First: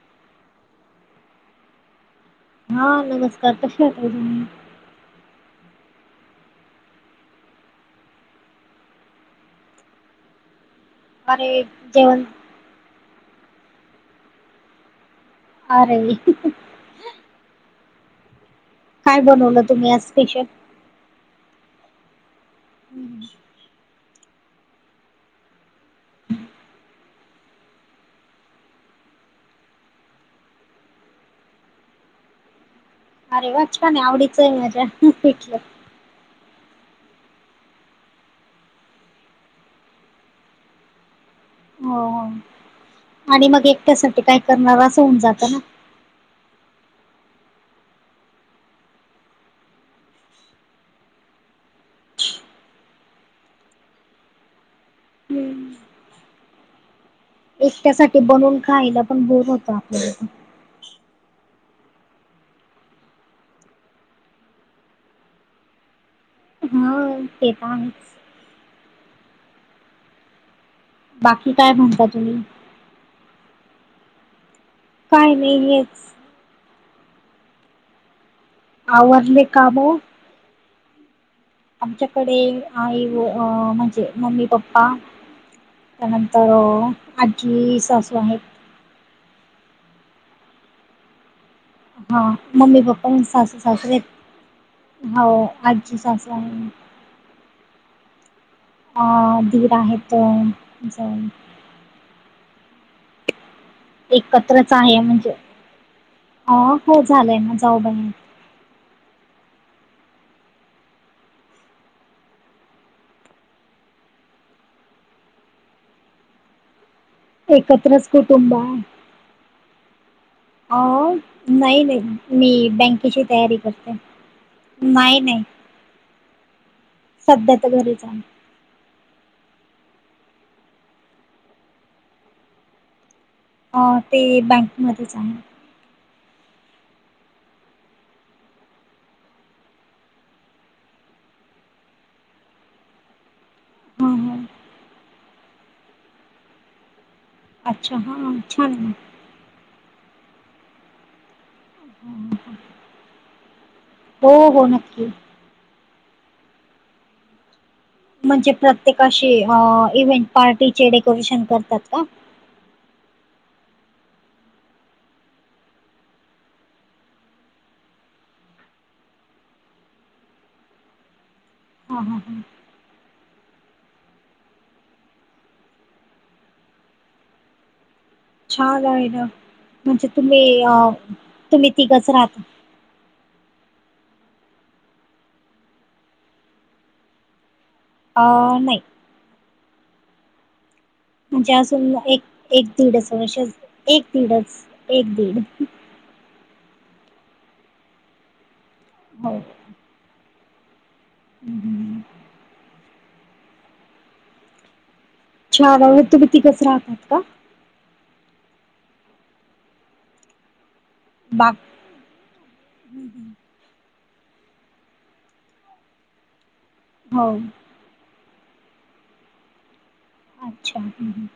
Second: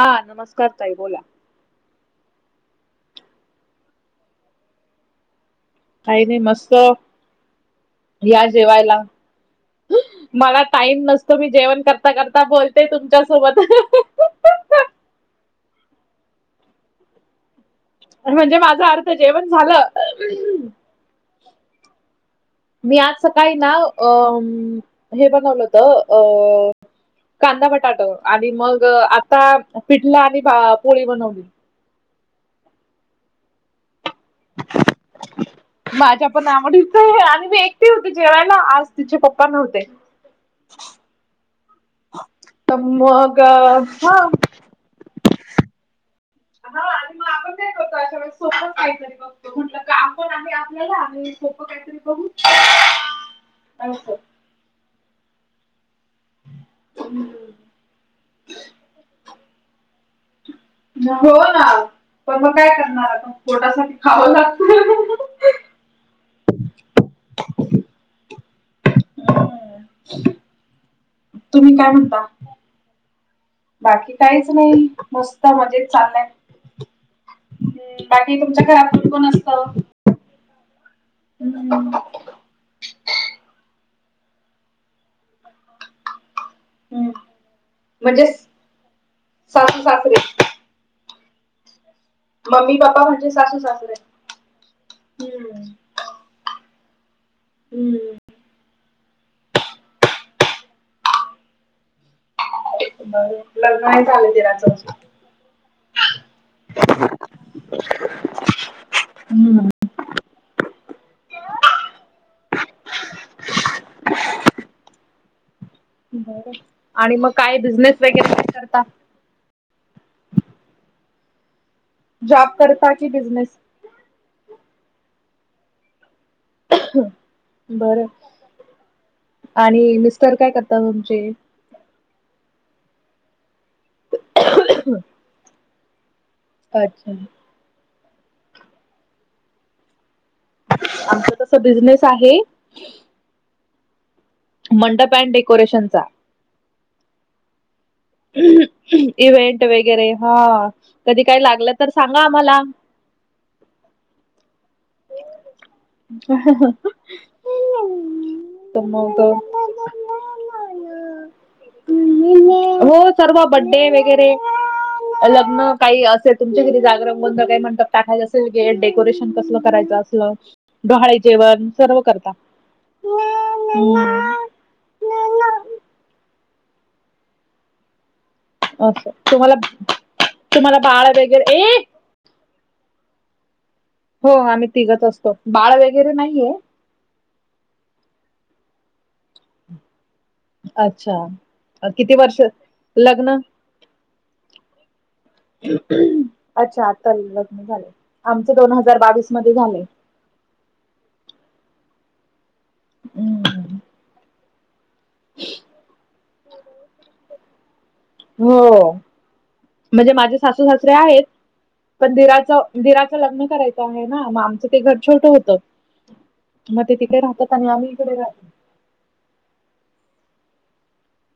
हा नमस्कार ताई बोला. हा नमस्कार, कसे आहात ताई तुम्ही? काही नाही मस्त. या जेवायला मला टाईम नस तुम्ही जेवण करता करता बोलते तुमच्या सोबत. आ रे. अरे म्हणजे माझा अर्थ काय जेवण बनवलं झालं. तुम्ही आज स्पेशल मी आज सकाळी ना अं म हे बनवलं होत अं कांदा, बटाट आणि मग आता पिठला आणि पोळी बनवली. अरे वा छान आहे आवडीच आहे माझ्या पिठलं. माझ्या पण आवडीचं आहे आणि मी एकटी होते जेवायला आज तिचे पप्पा नव्हते. [unintelligible] हो हो आणि मग एकट्यासाठी हा काय करणार असं होऊन जातं ना. हा आणि [unintelligible] [unintelligible] काहीतरी म्हटलं का आपण आम्ही आपल्याला सोपं काहीतरी बघू [inaudible] [unintelligible] हम्म हम् एकट्यासाठी बनवून खायला पण बोर होत आपल्याला पण. म हो ना पण मग काय करणार आता पोटासाठी खावं लागतं. हाय ते पण आहेचं. तुम्ही काय म्हणता. बाकी काहीच नाही काय मस्त नाही मजेत हेच चाललयं. हम बाकी तुमच्या घरात कोण कोण आवरले असत? काम आमच्याकडे आई व अं म्हणजे मम्मी, पप्पा त्यानंतर अं आज्जी सासू म्हणजे आहेत. सासू, सासरे. हा मम्मी, पप्पा सासू सासरेत हो आज्जी सासू आहेत. हम्म अ दीर आहेत जावू बर. एकत्रच आहे म्हणजे अ हो झालंय ना जाऊ बाई हम्म. बर आणि मग. काय बिझनेस एकत्रच वगैरे काय कुटुंब आहे. करता हो हो नाही, नाही. जॉब मी करता की बँकेची तयारी बिझनेस करते. नाही, नाही. [unintelligible] सध्या तर घरीच बरं हाय. आणि मिस्टर काय करतात तुमचे अ ते बँकमध्येध्येच आहे अच्छा आमचं तसं बिझनेस आहे. हम हां मंडप अँड डेकोरेशन चा अच्छा! हा छान. इव्हेंट वगैरे हा कधी काय लागलं तर सांगा ना आम्हाला हो हो नक्की ह म्हणजे प्रत्येकाशी इव्हेंट पार्टीचे डेकोरेशन करतात का हो सर्व बड्डे वगैरे लग्न काही असेल तुमच्या करी जागर बंध काही म्हणतात टाकायचंेल गे डेकोरेशन कसलं करायचं असेल डोहाळे जेवण हा सर्व हा करता हा छान आहे ना तुम्हाला म्हणजे तुम्ही अ तुम्हाला बाळ वगैरे तुम्ही एक तिघच राहता हो आम्ही तिघत असतो बाळ वगैरे नाहीये अ नाही अच्छा म्हणजे अजून किती एक वर्ष एक दीड लग्न असे एक दीडच एक दीड अच्छा! आता लग्न झालय आमचं दोन हजार बावीस हो मध्ये झालयं. हम् हम्म हम् [unintelligible] तुम्ही तिघचं राहतात का? हो म्हणजे माझे सासू सासरे आहेत बाग पण धराचं ीराचं लग्न करायचं आहे ना मग आमचं ते घर छोट होत मग ते तिकडे हो राहतात आणि आम्ही इकडे अच्छा हम् ह्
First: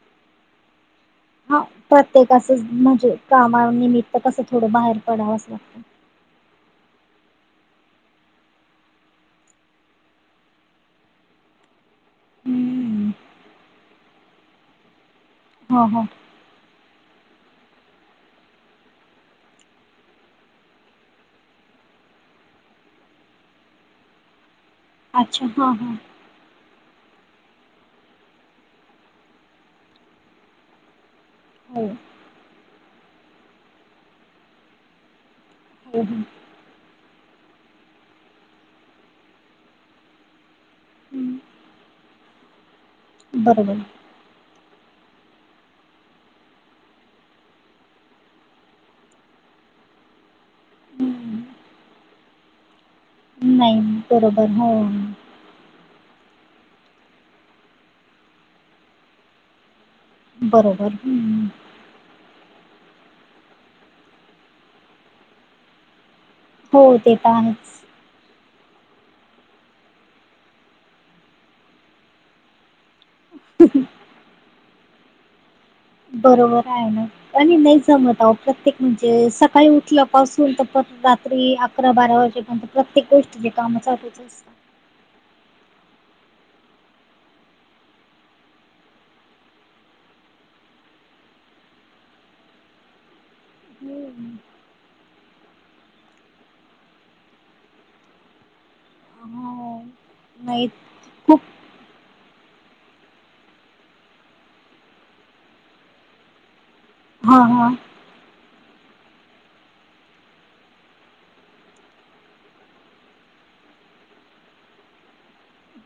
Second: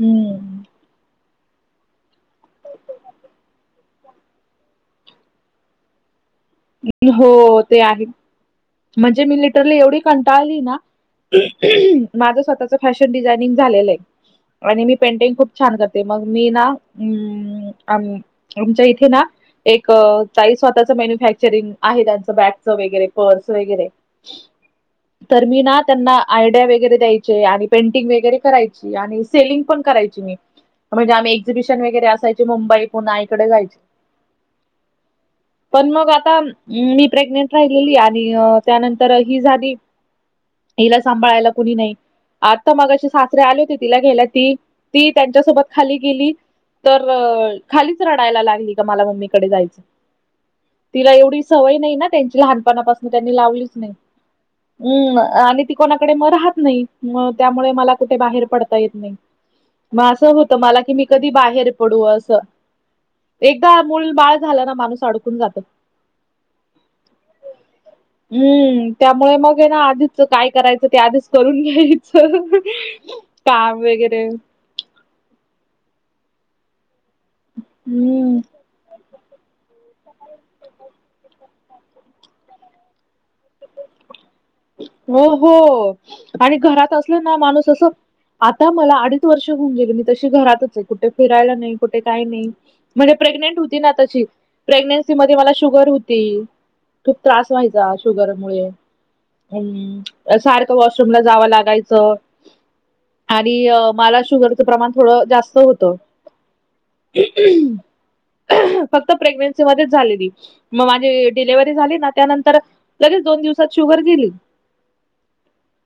हम्म हा प्रत्येकाचच म्हणजे कामानिमित्त कसं थोडं बाहेर पडावंचं लागतं हो ते आहे म्हणजे मी लिटरला एवढी कंटाळली ना माझ स्वतःच हम्म फॅशन डिझायनिंग झालेलं आहे आणि मी पेंटिंग खूप छान हो हो करते मग मी नाम आमच्या इथे ना एक काही स्वतःच मॅन्युफॅक्चरिंग आहे त्यांचं बॅगचं वगैरे पर्स वरे तर अच्छा मी हा ना हा त्यांना आयडिया वगैरे द्यायचे आणि पेंटिंग वगैरे करायची आणि सेलिंग पण करायची मी म्हणजे आम्ही एक्झिबिशन हो वगैरे असायची मुंबई पुन्हा इकडे जायची पण हो मग हो आता मी प्रेग्नेंट राहिलेली आणि त्यानंतर ही झाली हिला हं. सांभाळायला कुणी नाही आत्ता मग अे सासरे आले बरोबर होते तिला घ्यायला ती ती त्यांच्यासोबत खाली गेली तर खालीच रडायला लागली का मला मम्मीकडे जायचं तिला हं. एवढी सवय नाही ना त्यांची लहानपणापासून त्यांनी लावलीच नाही बरोबर हो हम् आणि त कोणाकडे म राहत नाही मग त्यामुळे मला कुठे बाहेर पडता येत नाही मग असं होतं मला बरोबर की मी कधी हं. बाहेर पडू असं एकदा मूल बाळ झालं ना माणूस अडकून जात हो ते प हम्म त्यामुळे मग ये ना आधीच काय करायचं ते आधीच करून घ्यायचं का वगैरे बरोबर आहे ना आणि नाही जमत हम्म प्रत्येक म्हणजे सकाळी उठलं पाऊस तर रात्री अकरा बारा वाजेपर्यंत प्रत्येक गोष्टी जे काम चाच असतं हो हो आणि घरात असल ना माणूस असं आता मला अडीच वर्ष घऊन गेली मी तशी घरातच आहे कुठे फिरायला नाही कुठे काही नाही म्हणजे प्रेग्नेंट होती ना तशी हम्म. प्रेग्नेन्सी मध्ये मला शुगर होती खूप त्रास व्हायचा शुगर मु हो अम् नाही सारख व रूम ला जावं लागायचं आणि मला शुगरचं प्रमाण थोडं जास्त होतं. हा हा फक्त प्रेग्नेन्सी मध्येच झालेली मग माझी डिलेव्हरी झाली ना त्यानंतर लगेच दोन दिवसात शुगर दिेली.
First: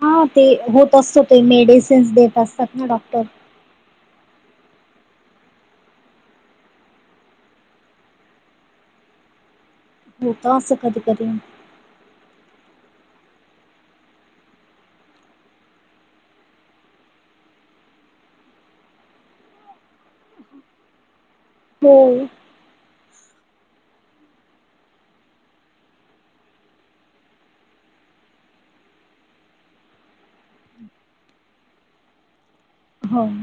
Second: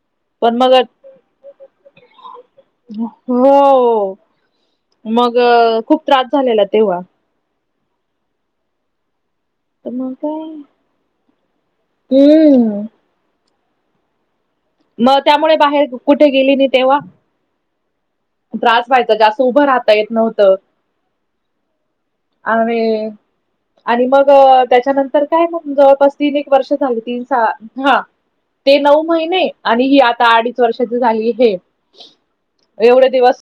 हा ते मग होत असतो ते मेडिसिन्स देत असतात ना डॉक्टर हो. मग खूप त्रास झालेला तेव्हा तर मग होत असं कधी कधी काय हम् मग त्यामुळे बाहेर कुठे गेली नाही तेव्हा त्रास व्हायचा जास्त उभं राहता येत नव्हतं. होम. आे आणि मग त्याच्यानंतर काय मग जवळपास तीन एक वर्ष झाली तीन हा ते नऊ महिने आणि ही आता अडीच वर्षाची झाली हे एवढे हो दिवस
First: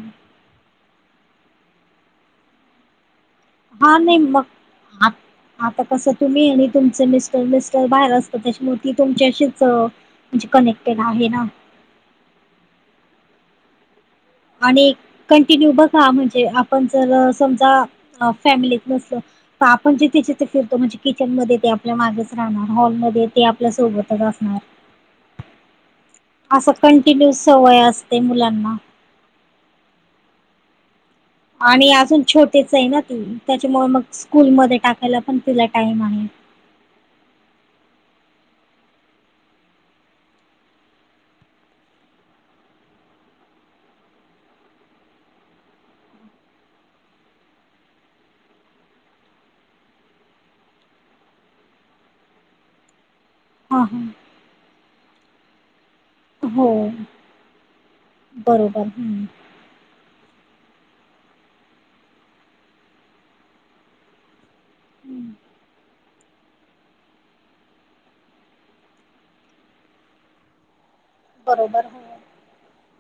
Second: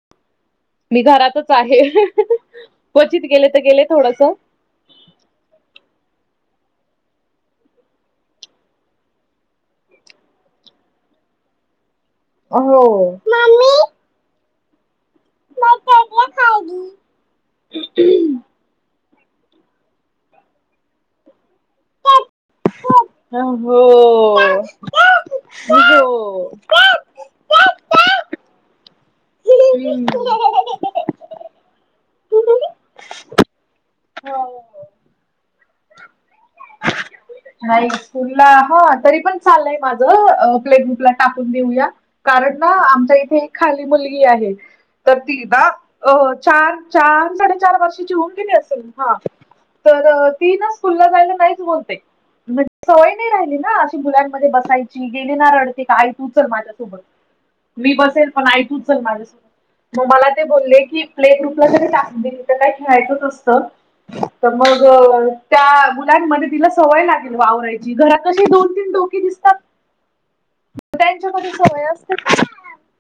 मी घरातच आहे क्वचित गेले तर गेले हा नाही थोडस मग आता कसं तुम्ही आणि तुमच मिस्टर मिस्टर बाहेर असत त्याच्यामुळेती तुमच्याशीच म्हणजे कनेक्टेड आहे ना, हो. आणि कंटिन्यू बघा बटाटे म्हणजे आपण खाली. जर समजा फॅमिलीत नसल. आपण जिथे जिथे फिरतो म्हणजे किचन मध्ये आपल्या मागे हो. हॉल म ते आपल्या सोबतच हो. असणार अस ंिन्यू सवय असते मुलांना हो. आणि अजून छोटेच आहे ना ती त्याच्यामुळे मग स्कूलमध्ये टाकायला पण तिला टाइम आहे. नाही स्कूल ला हा तरी पण चालय माझ प्ले ग्रुपला टाकून देऊया. कारण ना आमच्या इथे एक खाली मुलगी आहे. तर ती ना अ चार चार साडेचार वर्षाची होऊन गेली असेल हा तर ती ना स्कूलला जायला नाहीच बोलते म्हण सवय नाही राहिली ना हा अशी हा मुलां बसायची गेलेणार रडते काय. तू हो माझ्यासोबत मी बसेल पण ऐ तू बरोबर च हम्म माझ्यासोबत मग मला ते बोलले की प्ले ग्रुपला करी टाक दे म तर काय खेळायचंच असतं. तमग त्या मुुलांमध्ये तिला सवय लागेल वावरायची घरात कशी दोन तीन डोके दिसतात. त्या सवय बरोबर हो असते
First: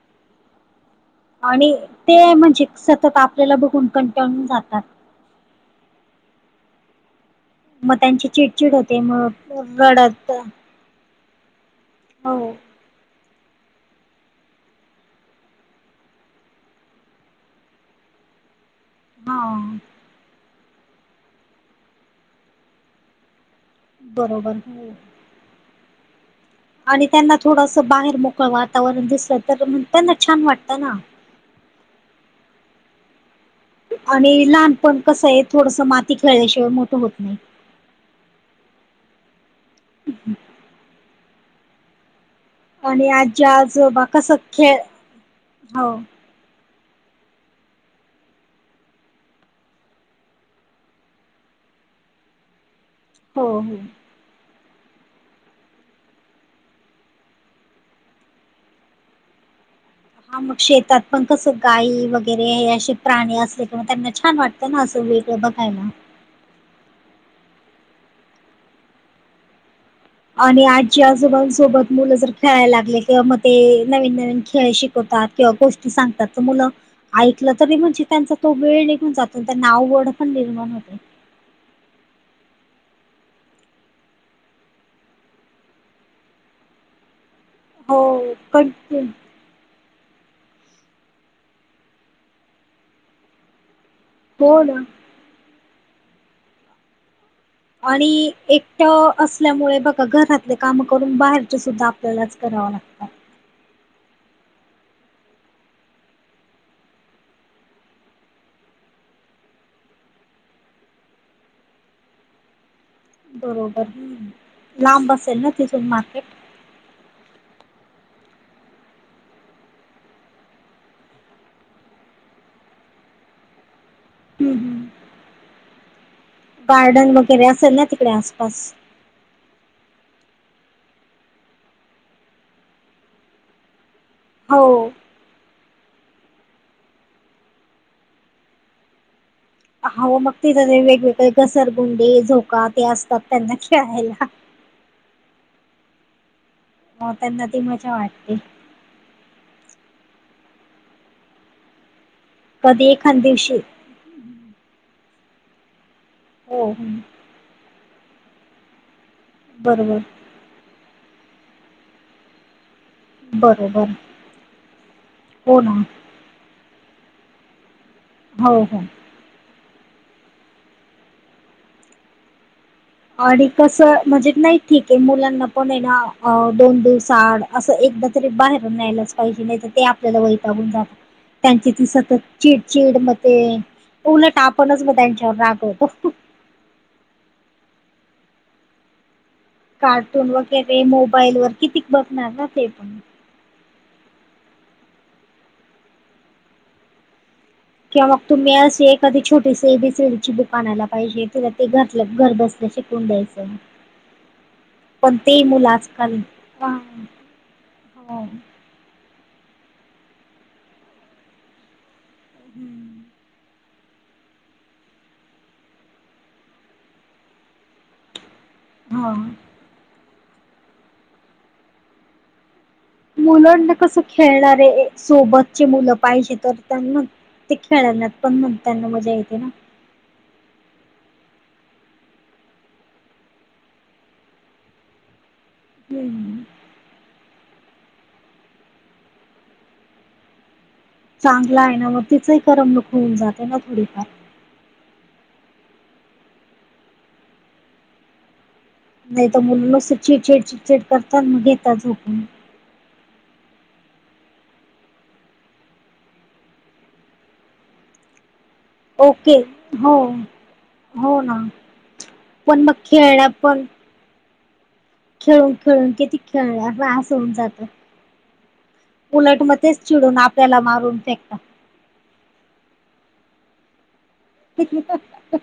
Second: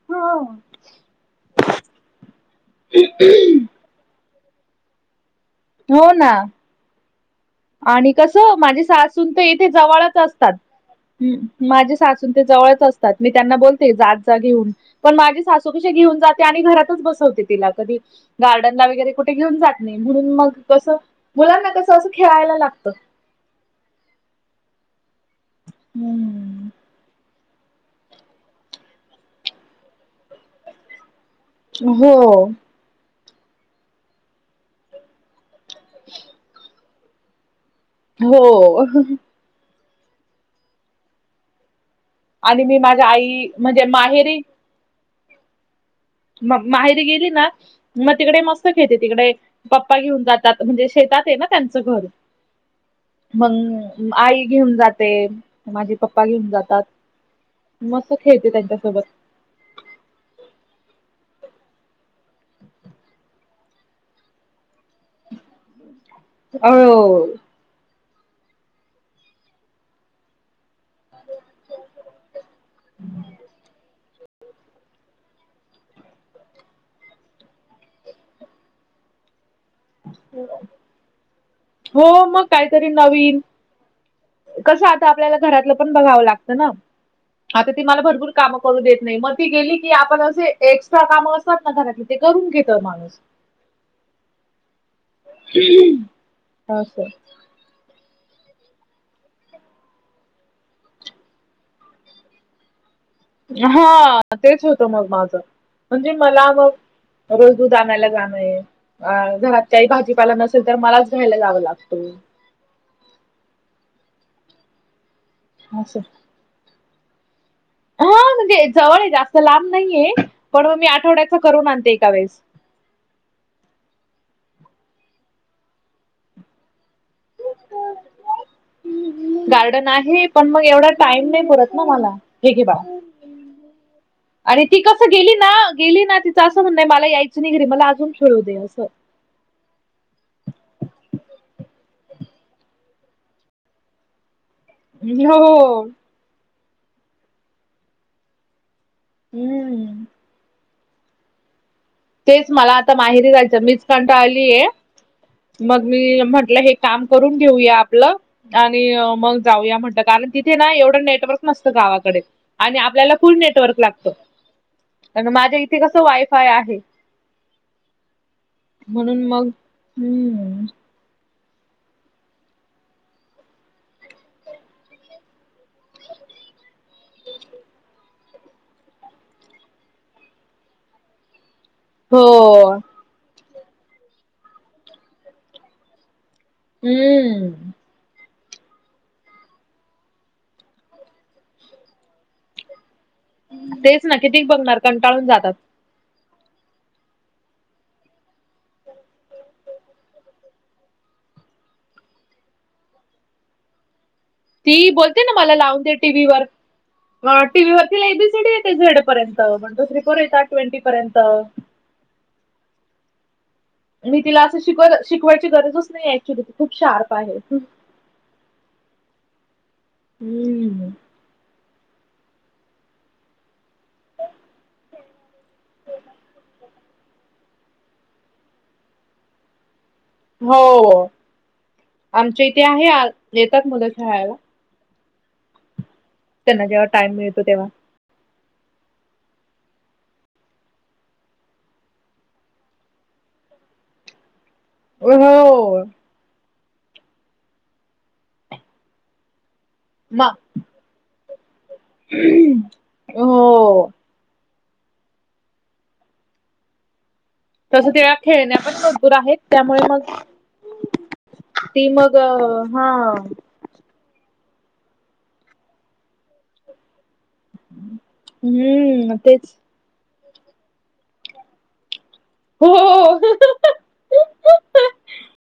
ह. आणि ते म्हणजे सतत आपल्याला बघून कंटाळून जातात. हो ना, मग आणि त्यांची कसं चिडचिड माझे होते सासून तर इथे मग जवळच रडत असतात. ह माझे सासून ते हो जवळच असतात मी त्यांना बोलते जात जा घेऊन पण माझी सासू कशी घेऊन जाते आणि घरातच बसवते तिला कधी गार्डनला वगैरे कुठे घेऊन हा जात नाही म्हणून मग कसं मुलांना कसं असं खेळायला लागतं. बरोबर. हम्म आणि त्यांना थोडस बाहेर मोकळ वातावरण दिसलं तरण त्यांना छान वाटतं ना, हो. आणि लहानपण कसं आहे थोडस माती खेळल्याशिवाय मोठं होत नाही. हो. हम्म. मी माझ्या आणि आजी आई म्हणजे आजोंबा कस माहेरी खेळ हो मग माहेरी गेली ना मग तिकडे मस्त घेते तिकडे पप्पा घेऊन जातात म्हणजे शेतात आहे ना त्यांचं घर [inaudible] हो. मग आई घेऊन जाते ते माझे पप्पा घेऊन जातात मस्त खेळते त्यांच्यासोबत हा मग शेतात पण कस गाई वगैरे हे असे प्राणी असले कि मग त्यांना छान वाट ना असं वेगं बघय ना हो आणि आजी आजोबांसोबत मुलं जर खेळायला लागले किंवा मग ते नवीन नवीन खेळ शिकवतात किंवा गोष्टी सांगतात मुलं ऐकलं तरी म्हणजे त्यांचा तो वेळ निघून जातो नावड पण निर्माण होते हो मग काहीतरी नवीन कसं आता आपल्याला घरातलं पण बघावं लागतं ना आता ती मला भरपूर हो कामं करू देत कंटिन्यू नाही मग, गेली की आपण असे एक्स्ट्रा काम असतात ना घरात ते करून घेत माणूस हो ना, हा सर आणि एकट्या असल्यामुळे बघा घरातले काम करून बाहेरच सुद्धा आपल्यालाच करावं लागतात हा तेच होतं मग माझं म्हणजे मला मग रोज दूध आणायला जाणंय अ घरात काही भाजीपाला नसेल तर मलाच घ्यायला जावं लागतो बरोबर ह लांब अससेेल ना तिथून असं. मार्केट हा म्हणजे जवळ आहे जास्त लांब नाहीये पण मग मी आठवड्याचा करून आणते एका वेळेस हम्म, हम्म. गार्डन वगैरे असेल ना तिकडे आसपास गार्डन आहे पण मग एवढा टाइम नाही पुरत ना मला हे की बा आणि ती हो. कसं गेली ना गेली ना तिचं असं म्हण मला यायचं नाही घरी मला अजून खेळू दे असं हव मग तिथ वेगवेगळे घसरगुंडे झोका ते असतात त्यांना खेळायला ् हो हो म त्यांना ती मजा वाटते हम्म तेच मला कधी आता एखाद माहिरी दिवशी जायचं मीच कंटाळलीय मग मी म्हटलं हो हे काम करून घेऊया आपलं आणि मग जाऊया बरोबर म्हटलं कारण ति ते ना एवढं नेटवर्क नसतं गावाकडे आणि आपल्याला फुल नेटवर्क बरोबर लागतो कार माझ्या हो ना इथे कसं वायफाय आहे हो हो म्हणून मग हम्म आणि कसं म्हणजे नाही ठीक आहे मुलांना पण आहे ना अ दोन दूव साड असं एकदा तरी बाहेरून न्यायलाच पाहिजे नाही तर ते आपल्याला वैतागून जात त्यांची ती सतत हो चिडचिड मग ते उलट आपणच मग त्यांच्यावर रागवतो हम्म कार्टून वगैरे मोबाईल वर कितीक बघणार ना ते पण तेच ना कितीक बघणार कंटाळून जातात किंवा मग तुम्ही अशी एादी छोटी से बी सडीची दुकानयला पाहिजे तुला ते घर घर बसल्या तुडस ती बोलते ना मला लावून दे टीव्हीवर हा टीव्ही वरती हो लाईबी स झेड पर्यंत म्हण तो तथ्रिपोर येतता ट्वेंटी पर्यंत हम्म मी तिला असं शिकव शिकवायची गरजच नाही ऍक्च्युली ती खूप शार्प आहे हा हम्म मुलांना कसं खेळणारे सोबतचे मुलं पाहिजे तर त्यांना ते खेळणार पण मग त्यांना मजा येते ना हो आमच्या इथे आहे येतात मुलं खेळाला ये त्यांना जव्हााइम मिळतो तेव्हा चांगला आहे ना म तिचही करम लुक होऊन जाते ना थोडीफार हो नाही तर मुलंत म चिडछेड चिडचिड करतात मग घेतात झोपून हो तस तेला खेळण्या पण मजबूर आहेत ओके त्यामुळे हो मग हो ना ती मग अ, पण मग हा खेळला पण खेळून खेळून किती खेळल्यास होन जात हम्म उलट तेच मच चिडून आपल्याला मारून फेकत हो ते किक